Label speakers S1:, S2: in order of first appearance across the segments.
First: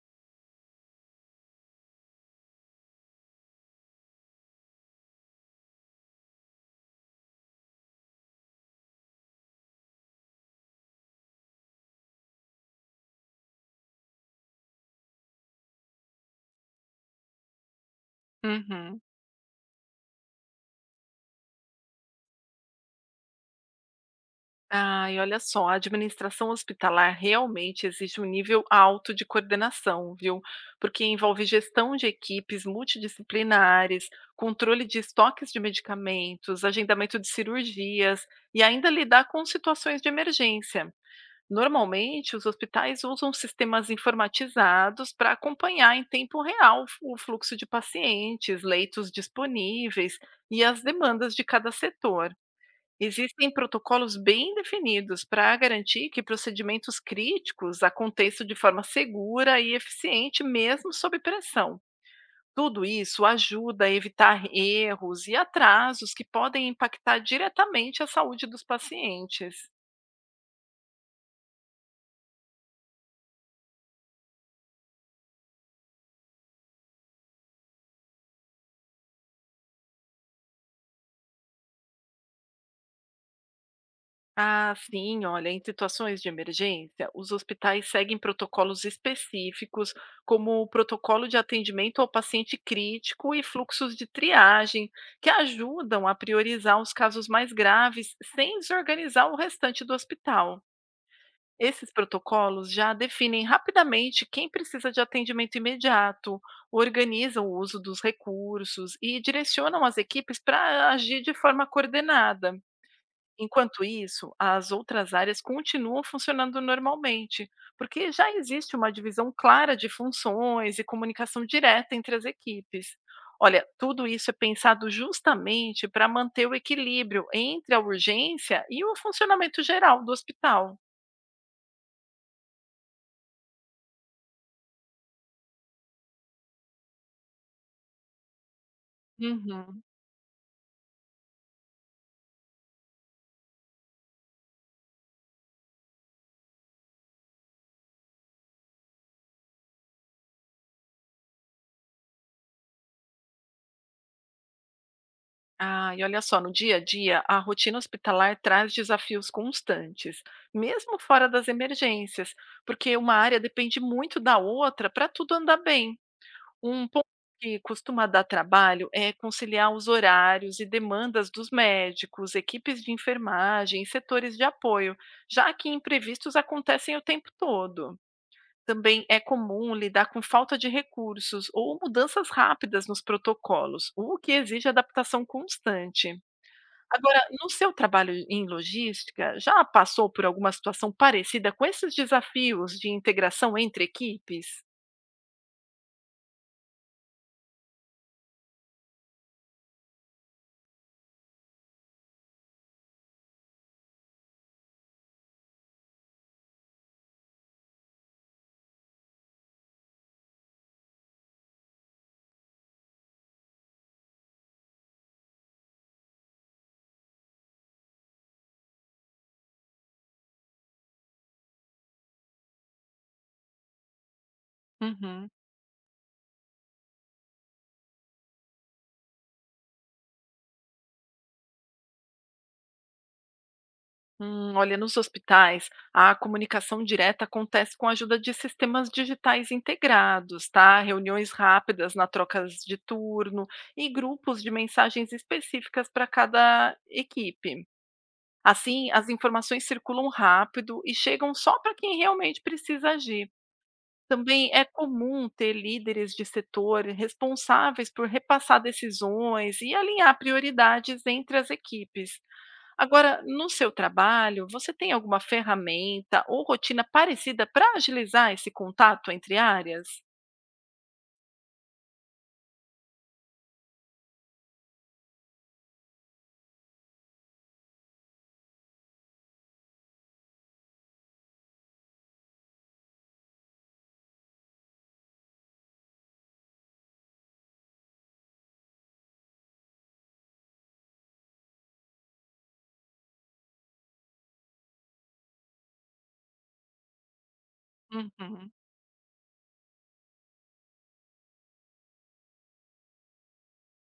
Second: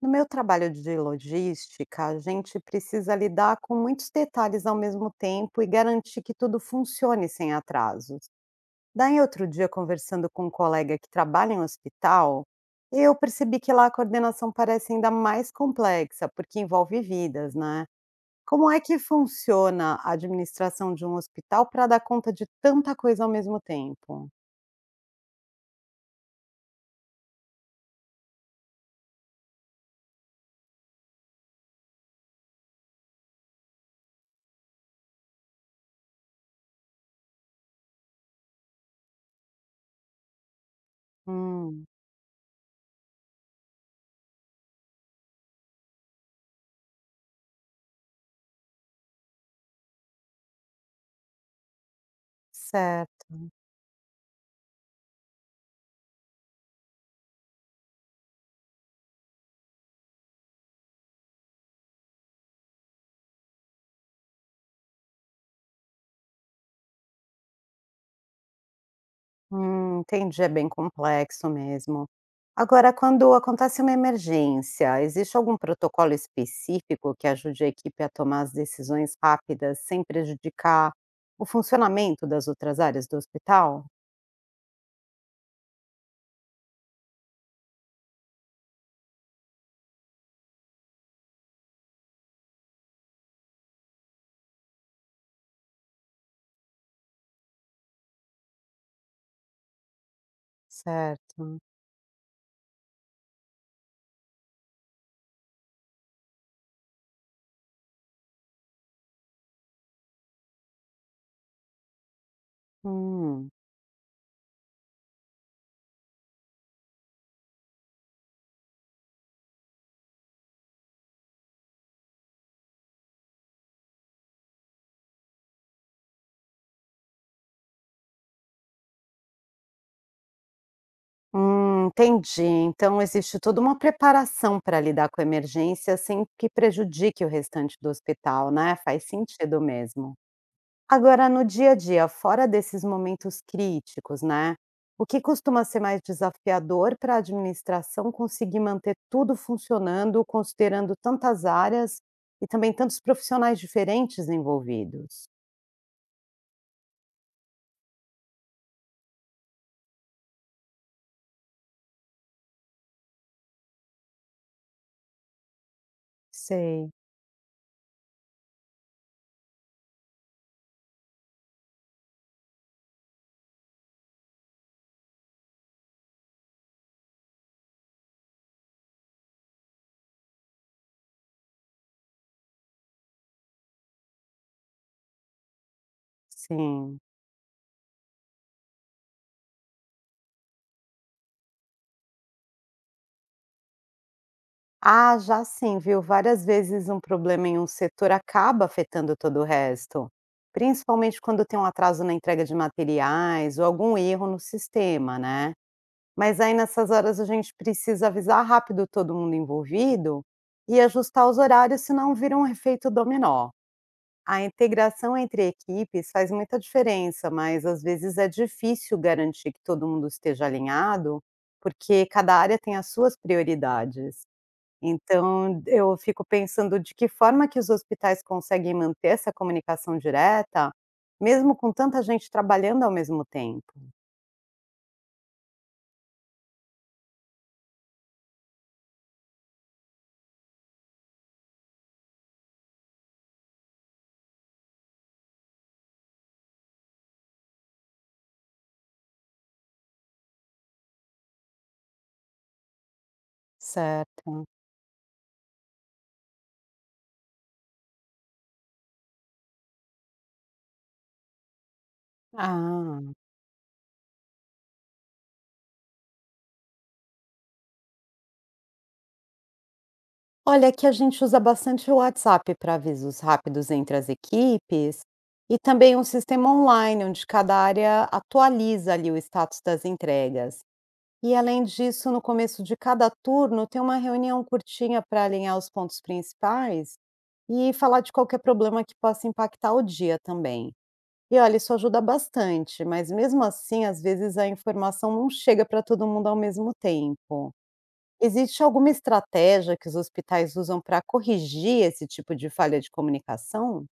S1: No meu trabalho de logística, a gente precisa lidar com muitos detalhes ao mesmo tempo e garantir que tudo funcione sem atrasos. Daí, outro dia, conversando com um colega que trabalha em hospital, eu percebi que lá a coordenação parece ainda mais complexa, porque envolve vidas, né? Como é que
S2: Uhum.
S1: funciona a administração de um hospital para dar conta de tanta coisa ao mesmo tempo?
S2: Ah, e olha só, a administração hospitalar realmente exige um nível alto de coordenação, viu? Porque envolve gestão de equipes multidisciplinares, controle de estoques de medicamentos, agendamento de cirurgias e ainda lidar com situações de emergência.
S1: Hum,
S2: Normalmente, os hospitais usam sistemas informatizados para acompanhar em tempo real o fluxo de pacientes, leitos disponíveis e as demandas de cada setor.
S1: certo.
S2: Existem protocolos bem definidos para garantir que procedimentos críticos aconteçam de forma segura e eficiente, mesmo sob pressão. Tudo isso ajuda a evitar erros e atrasos que podem impactar diretamente a saúde dos pacientes.
S1: Entendi, é bem complexo mesmo. Agora, quando acontece uma emergência, existe algum protocolo específico que ajude a equipe a tomar as decisões rápidas sem prejudicar o funcionamento das outras áreas do hospital?
S2: Ah, sim, olha, em situações de emergência, os hospitais seguem protocolos específicos, como o protocolo de atendimento ao paciente crítico e fluxos de triagem, que ajudam a priorizar os casos mais graves sem desorganizar o restante do hospital.
S1: Certo.
S2: Esses protocolos já definem rapidamente quem precisa de atendimento imediato, organizam o uso dos recursos e direcionam as equipes para agir de forma coordenada.
S1: Hum.
S2: Enquanto isso, as outras áreas continuam funcionando normalmente, porque já existe uma divisão clara de funções e comunicação direta entre as equipes. Olha, tudo isso é pensado justamente para manter o equilíbrio entre a urgência e o funcionamento geral do hospital.
S1: Entendi. Então, existe toda uma preparação para lidar com a emergência sem que prejudique o restante do hospital, né? Faz sentido
S2: Uhum.
S1: mesmo. Agora, no dia a dia, fora desses momentos críticos, né, o que costuma ser mais desafiador para a administração conseguir manter tudo funcionando, considerando tantas áreas e também tantos profissionais diferentes envolvidos?
S2: Ah, e olha só, no dia a dia, a rotina hospitalar traz desafios constantes, mesmo fora das emergências, porque uma área depende muito da outra para tudo andar bem. Um
S1: Sei.
S2: ponto que costuma dar trabalho é conciliar os horários e demandas dos médicos, equipes de enfermagem, e setores de apoio, já que imprevistos acontecem o tempo todo. Também é comum lidar com falta de recursos ou mudanças rápidas nos protocolos, o que exige adaptação constante.
S1: Sim.
S2: Agora, no seu trabalho em logística, já passou por alguma situação parecida com esses desafios de integração entre equipes?
S1: Ah, já sim, viu? Várias vezes um problema em um setor acaba afetando todo o resto, principalmente quando tem um atraso na entrega de materiais ou algum erro no sistema, né? Mas aí nessas horas a gente precisa avisar rápido todo mundo envolvido e ajustar os horários, senão vira um efeito dominó. A integração entre equipes faz muita diferença, mas às vezes é difícil garantir que todo mundo esteja alinhado, porque cada área tem as suas prioridades.
S2: Uhum.
S1: Então, eu fico pensando de que forma que os hospitais conseguem manter essa comunicação direta, mesmo com tanta gente trabalhando ao mesmo tempo.
S2: Olha, nos hospitais, a comunicação direta acontece com a ajuda de sistemas digitais integrados, tá? Reuniões rápidas na trocas de turno e grupos de mensagens específicas para cada equipe. Assim, as informações circulam rápido e chegam só para quem realmente precisa agir.
S1: Certo.
S2: Também é comum ter líderes de setor responsáveis por repassar decisões e alinhar prioridades entre as equipes.
S1: Ah.
S2: Agora, no seu trabalho, você tem alguma ferramenta ou rotina parecida para agilizar esse contato entre áreas?
S1: Olha, aqui a gente usa bastante o WhatsApp para avisos rápidos entre as equipes e também um sistema online onde cada área atualiza ali o status das entregas. E além disso, no começo de cada turno tem uma reunião curtinha para alinhar os pontos principais e falar de qualquer problema que possa impactar o dia também. E olha, isso ajuda bastante, mas mesmo assim, às vezes a informação não chega para todo mundo ao mesmo tempo.
S2: Uhum.
S1: Existe alguma estratégia que os hospitais usam para corrigir esse tipo de falha de comunicação?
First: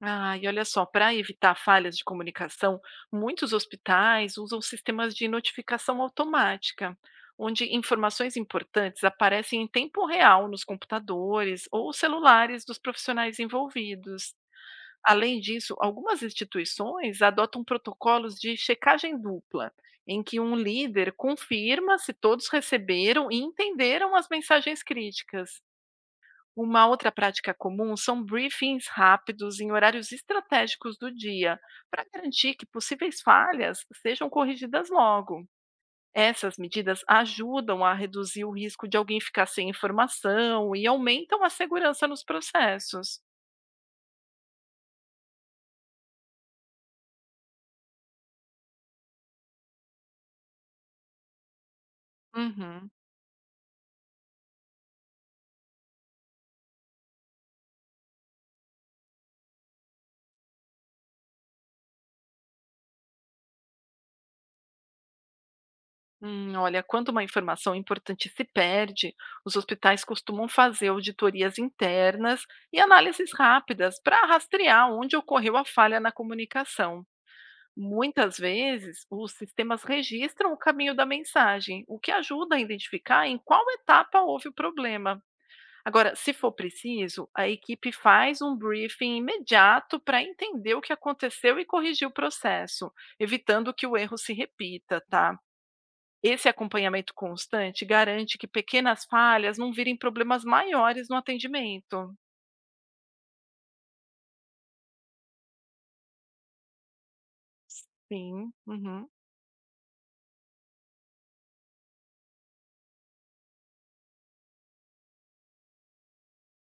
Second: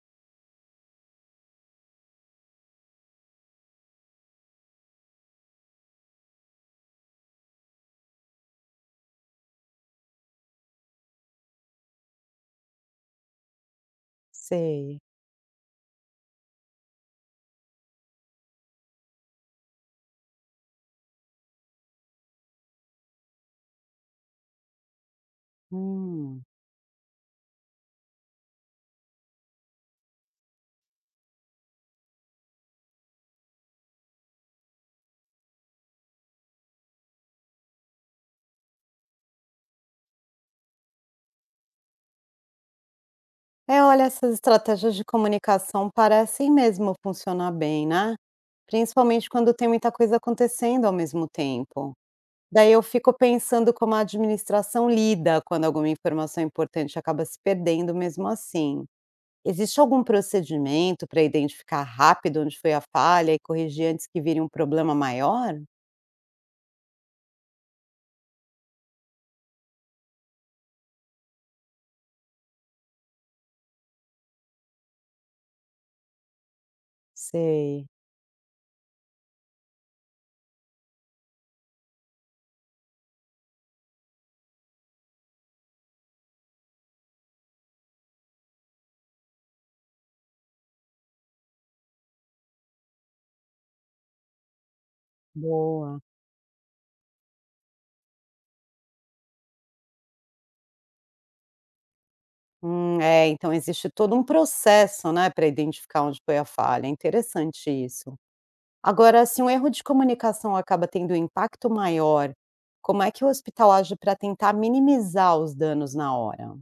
S2: Ah, e olha só, para evitar falhas de comunicação, muitos hospitais usam sistemas de notificação automática, onde informações importantes aparecem em tempo real nos computadores ou celulares dos profissionais envolvidos.
S1: Sei.
S2: Além disso, algumas instituições adotam protocolos de checagem dupla, em que um líder confirma se todos receberam e entenderam as mensagens críticas.
S1: Hum.
S2: Uma outra prática comum são briefings rápidos em horários estratégicos do dia, para garantir que possíveis falhas sejam corrigidas logo. Essas medidas ajudam a reduzir o risco de alguém ficar sem informação e aumentam a segurança nos processos.
S1: É, olha, essas estratégias de comunicação parecem mesmo funcionar bem, né? Principalmente quando tem muita coisa acontecendo ao mesmo tempo. Daí eu
S2: Uhum.
S1: fico pensando como a administração lida quando alguma informação importante acaba se perdendo mesmo assim. Existe algum procedimento para identificar rápido onde foi a falha e corrigir antes que vire um problema maior?
S2: Olha, quando uma informação importante se perde, os hospitais costumam fazer auditorias internas e análises rápidas para rastrear onde ocorreu a falha na comunicação.
S1: Sei,
S2: Muitas vezes, os sistemas registram o caminho da mensagem, o que ajuda a identificar em qual etapa houve o problema. Agora, se for preciso, a equipe faz um briefing imediato para entender o que aconteceu e corrigir o processo, evitando que o erro se repita, tá?
S1: boa.
S2: Esse acompanhamento constante garante que pequenas falhas não virem problemas maiores no atendimento.
S1: É, então existe todo um processo, né, para identificar onde foi a falha. É interessante isso.
S2: Sim. Uhum.
S1: Agora, se um erro de comunicação acaba tendo um impacto maior, como é que o hospital age para tentar minimizar os danos na hora?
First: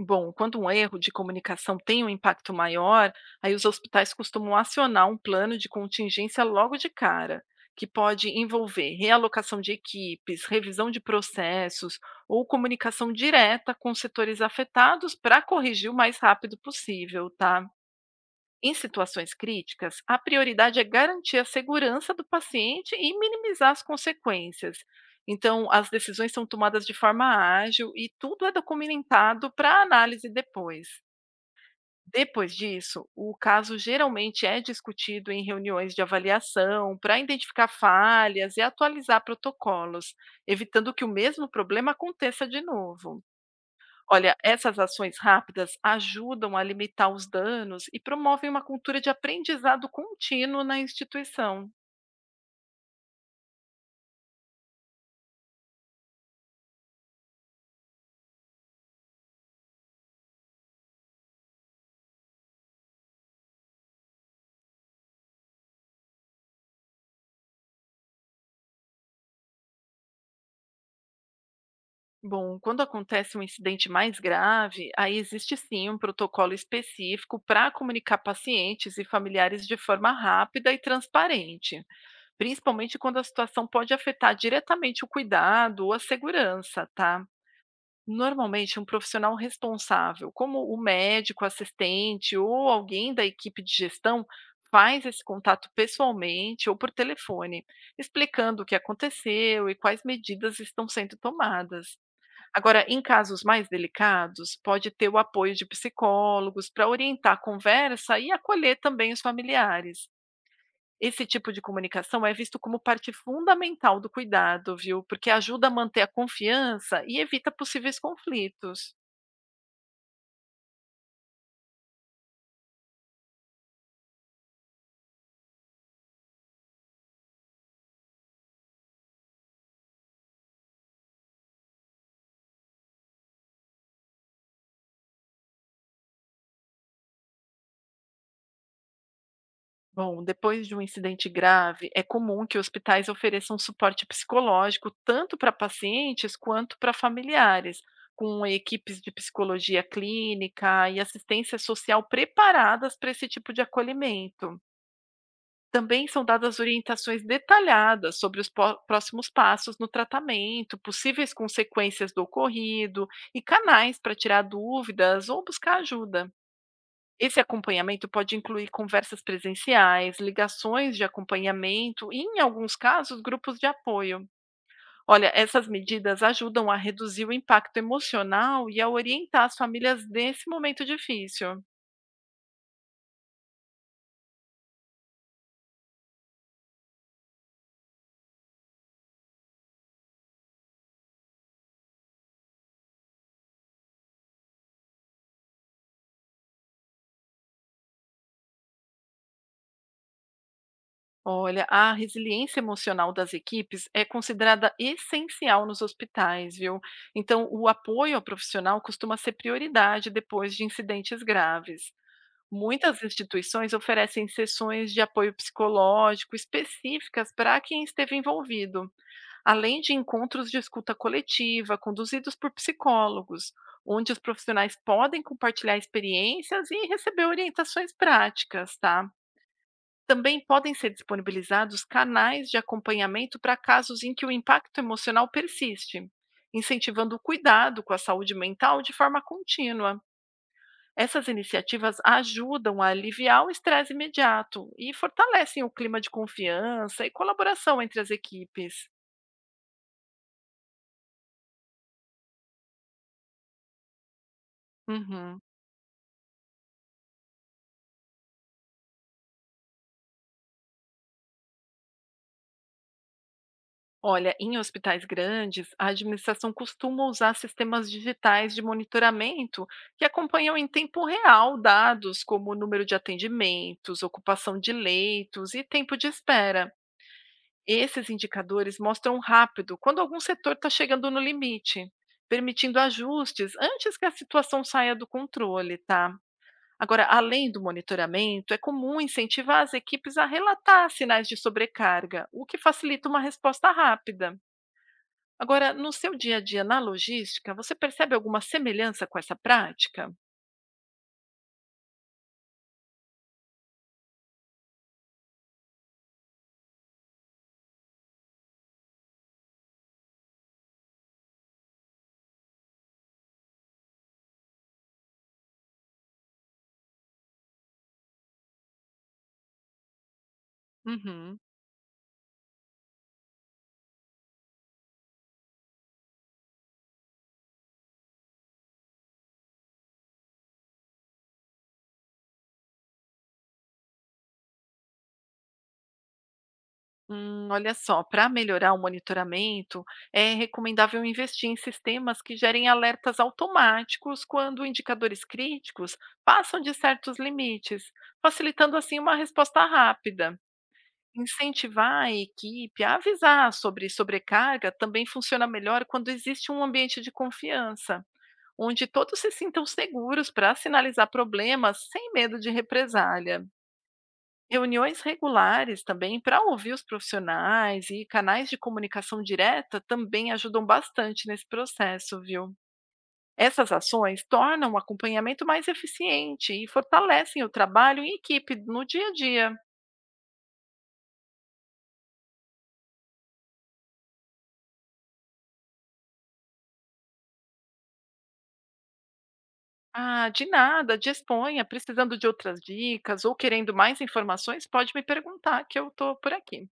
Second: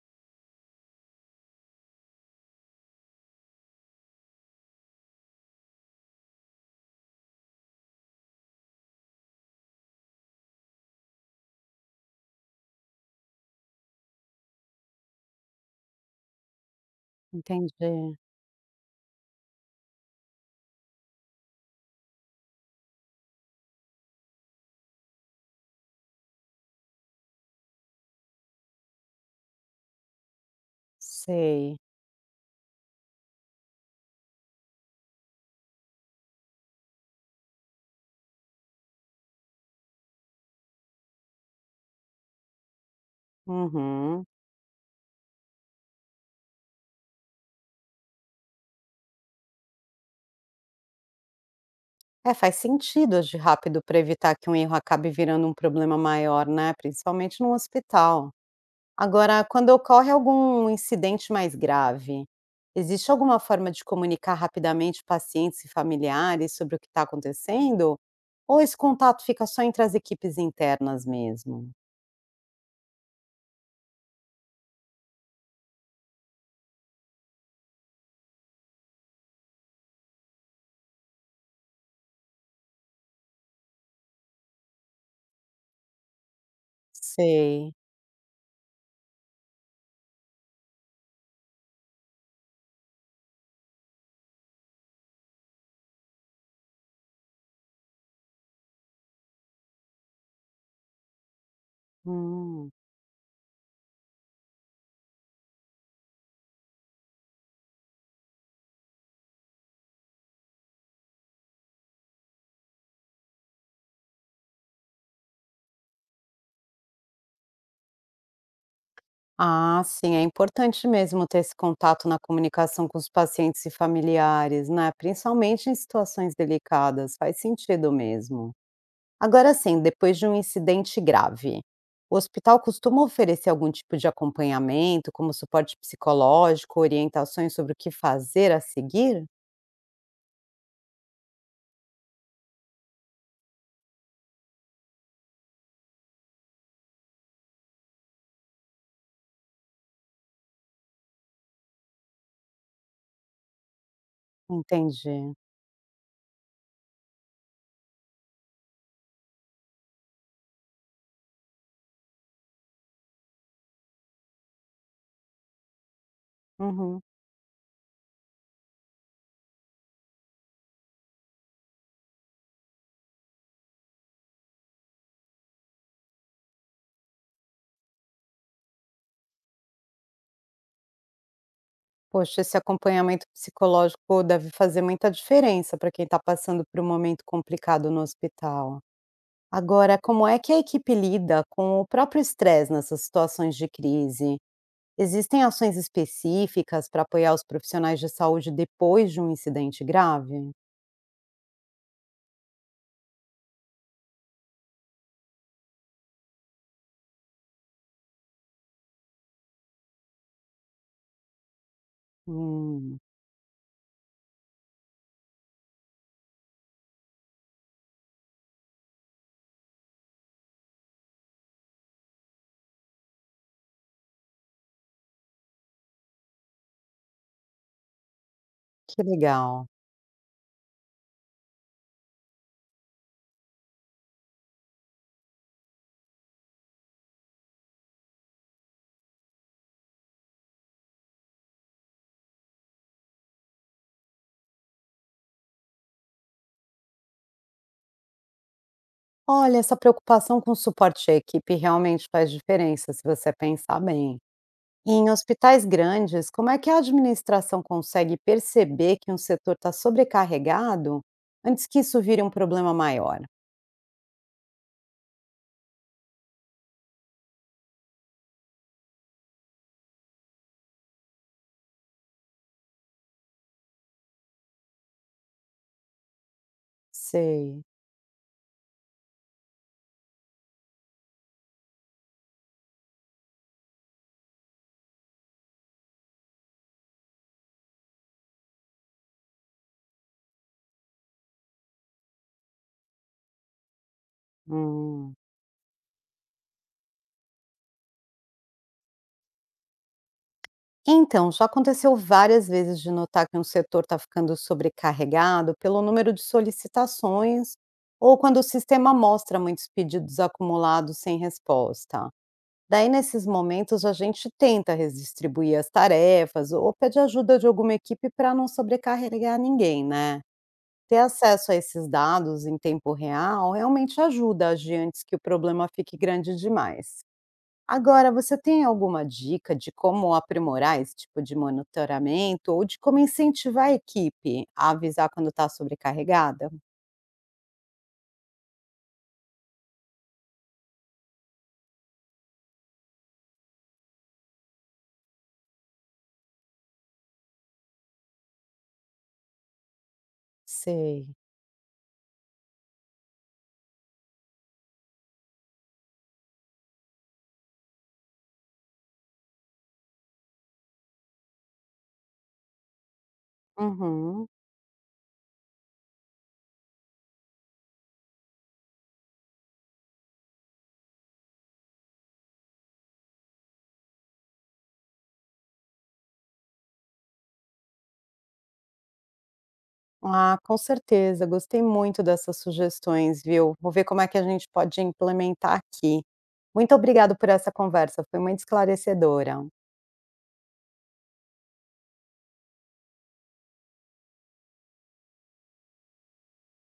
S2: Bom, quando um erro de comunicação tem um impacto maior, aí os hospitais costumam acionar um plano de contingência logo de cara, que pode envolver realocação de equipes, revisão de processos ou comunicação direta com os setores afetados para corrigir o mais rápido possível, tá?
S1: Entendi,
S2: Em situações críticas, a prioridade é garantir a segurança do paciente e minimizar as consequências. Então, as decisões são tomadas de forma ágil e tudo é documentado para análise depois.
S1: sei.
S2: Depois disso, o caso geralmente é discutido em reuniões de avaliação para identificar falhas e atualizar protocolos, evitando que o mesmo problema aconteça de novo.
S1: Uhum.
S2: Olha, essas ações rápidas ajudam a limitar os danos e promovem uma cultura de aprendizado contínuo na instituição.
S1: É, faz sentido agir rápido para evitar que um erro acabe virando um problema maior, né, principalmente num hospital. Agora, quando ocorre algum incidente mais grave, existe alguma forma de comunicar rapidamente pacientes e familiares sobre o que está acontecendo? Ou esse contato fica só entre as equipes internas mesmo?
S2: Bom, quando acontece um incidente mais grave, aí existe sim um protocolo específico para comunicar pacientes e familiares de forma rápida e transparente, principalmente quando a situação pode afetar diretamente o cuidado ou a segurança, tá?
S1: Sei.
S2: Normalmente, um profissional responsável, como o médico, assistente ou alguém da equipe de gestão, faz esse contato pessoalmente ou por telefone, explicando o que aconteceu e quais medidas estão sendo tomadas.
S1: Hum.
S2: Agora, em casos mais delicados, pode ter o apoio de psicólogos para orientar a conversa e acolher também os familiares. Esse tipo de comunicação é visto como parte fundamental do cuidado, viu? Porque ajuda a manter a confiança e evita possíveis conflitos.
S1: Ah, sim, é importante mesmo ter esse contato na comunicação com os pacientes e familiares, né? Principalmente em situações delicadas, faz sentido mesmo. Agora sim, depois de um incidente grave, o hospital costuma oferecer algum tipo de acompanhamento, como suporte psicológico, orientações sobre o que fazer a seguir?
S2: Bom, depois de um incidente grave, é comum que hospitais ofereçam suporte psicológico tanto para pacientes quanto para familiares, com equipes de psicologia clínica e assistência social preparadas para esse tipo de acolhimento.
S1: Entendi.
S2: Também são dadas orientações detalhadas sobre os próximos passos no tratamento, possíveis consequências do ocorrido e canais para tirar dúvidas ou buscar ajuda.
S1: Uhum.
S2: Esse acompanhamento pode incluir conversas presenciais, ligações de acompanhamento e, em alguns casos, grupos de apoio. Olha, essas medidas ajudam a reduzir o impacto emocional e a orientar as famílias nesse momento difícil.
S1: Poxa, esse acompanhamento psicológico deve fazer muita diferença para quem está passando por um momento complicado no hospital. Agora, como é que a equipe lida com o próprio estresse nessas situações de crise? Existem ações específicas para apoiar os profissionais de saúde depois de um incidente grave?
S2: Olha, a resiliência emocional das equipes é considerada essencial nos hospitais, viu? Então, o apoio ao profissional costuma ser prioridade depois de incidentes graves.
S1: Hum,
S2: Muitas instituições oferecem sessões de apoio psicológico específicas para quem esteve envolvido, além de encontros de escuta coletiva conduzidos por psicólogos, onde os profissionais podem compartilhar experiências e receber orientações práticas,
S1: que
S2: tá?
S1: legal.
S2: Também podem ser disponibilizados canais de acompanhamento para casos em que o impacto emocional persiste, incentivando o cuidado com a saúde mental de forma contínua. Essas iniciativas ajudam a aliviar o estresse imediato e fortalecem o clima de confiança e colaboração entre as equipes.
S1: Olha, essa preocupação com o suporte à equipe realmente faz diferença, se você pensar bem. E em
S2: Uhum.
S1: hospitais grandes, como é que a administração consegue perceber que um setor está sobrecarregado antes que isso vire um problema maior?
S2: Olha, em hospitais grandes, a administração costuma usar sistemas digitais de monitoramento que acompanham em tempo real dados como o número de atendimentos, ocupação de leitos e tempo de espera.
S1: Sei.
S2: Esses indicadores mostram rápido quando algum setor está chegando no limite, permitindo ajustes antes que a situação saia do controle, tá? Agora, além do monitoramento, é comum incentivar as equipes a relatar sinais de sobrecarga, o que facilita uma resposta rápida.
S1: Hum.
S2: Agora, no seu dia a dia na logística, você percebe alguma semelhança com essa prática?
S1: Então, já aconteceu várias vezes de notar que um setor está ficando sobrecarregado pelo número de solicitações ou quando o sistema mostra muitos pedidos acumulados sem resposta. Daí, nesses momentos, a gente tenta redistribuir as tarefas ou pede ajuda de alguma equipe para não sobrecarregar ninguém, né? Ter
S2: Uhum.
S1: acesso a esses dados em tempo real realmente ajuda a agir antes que o problema fique grande demais. Agora, você tem alguma dica de como aprimorar esse tipo de monitoramento ou de como incentivar a equipe a avisar quando está sobrecarregada?
S2: Olha só, para melhorar o monitoramento, é recomendável investir em sistemas que gerem alertas automáticos quando indicadores críticos passam de certos limites, facilitando assim uma resposta rápida.
S1: Sei.
S2: Incentivar a equipe a avisar sobre sobrecarga também funciona melhor quando existe um ambiente de confiança, onde todos se sintam seguros para sinalizar problemas sem medo de represália.
S1: Uhum.
S2: Reuniões regulares também para ouvir os profissionais e canais de comunicação direta também ajudam bastante nesse processo, viu? Essas ações tornam o acompanhamento mais eficiente e fortalecem o trabalho em equipe no dia a dia.
S1: Ah, com certeza, gostei muito dessas sugestões, viu? Vou ver como é que a gente pode implementar aqui. Muito obrigado por essa conversa, foi muito esclarecedora.
S2: Ah, de nada, disponha. Precisando de outras dicas ou querendo mais informações, pode me perguntar que eu estou por aqui.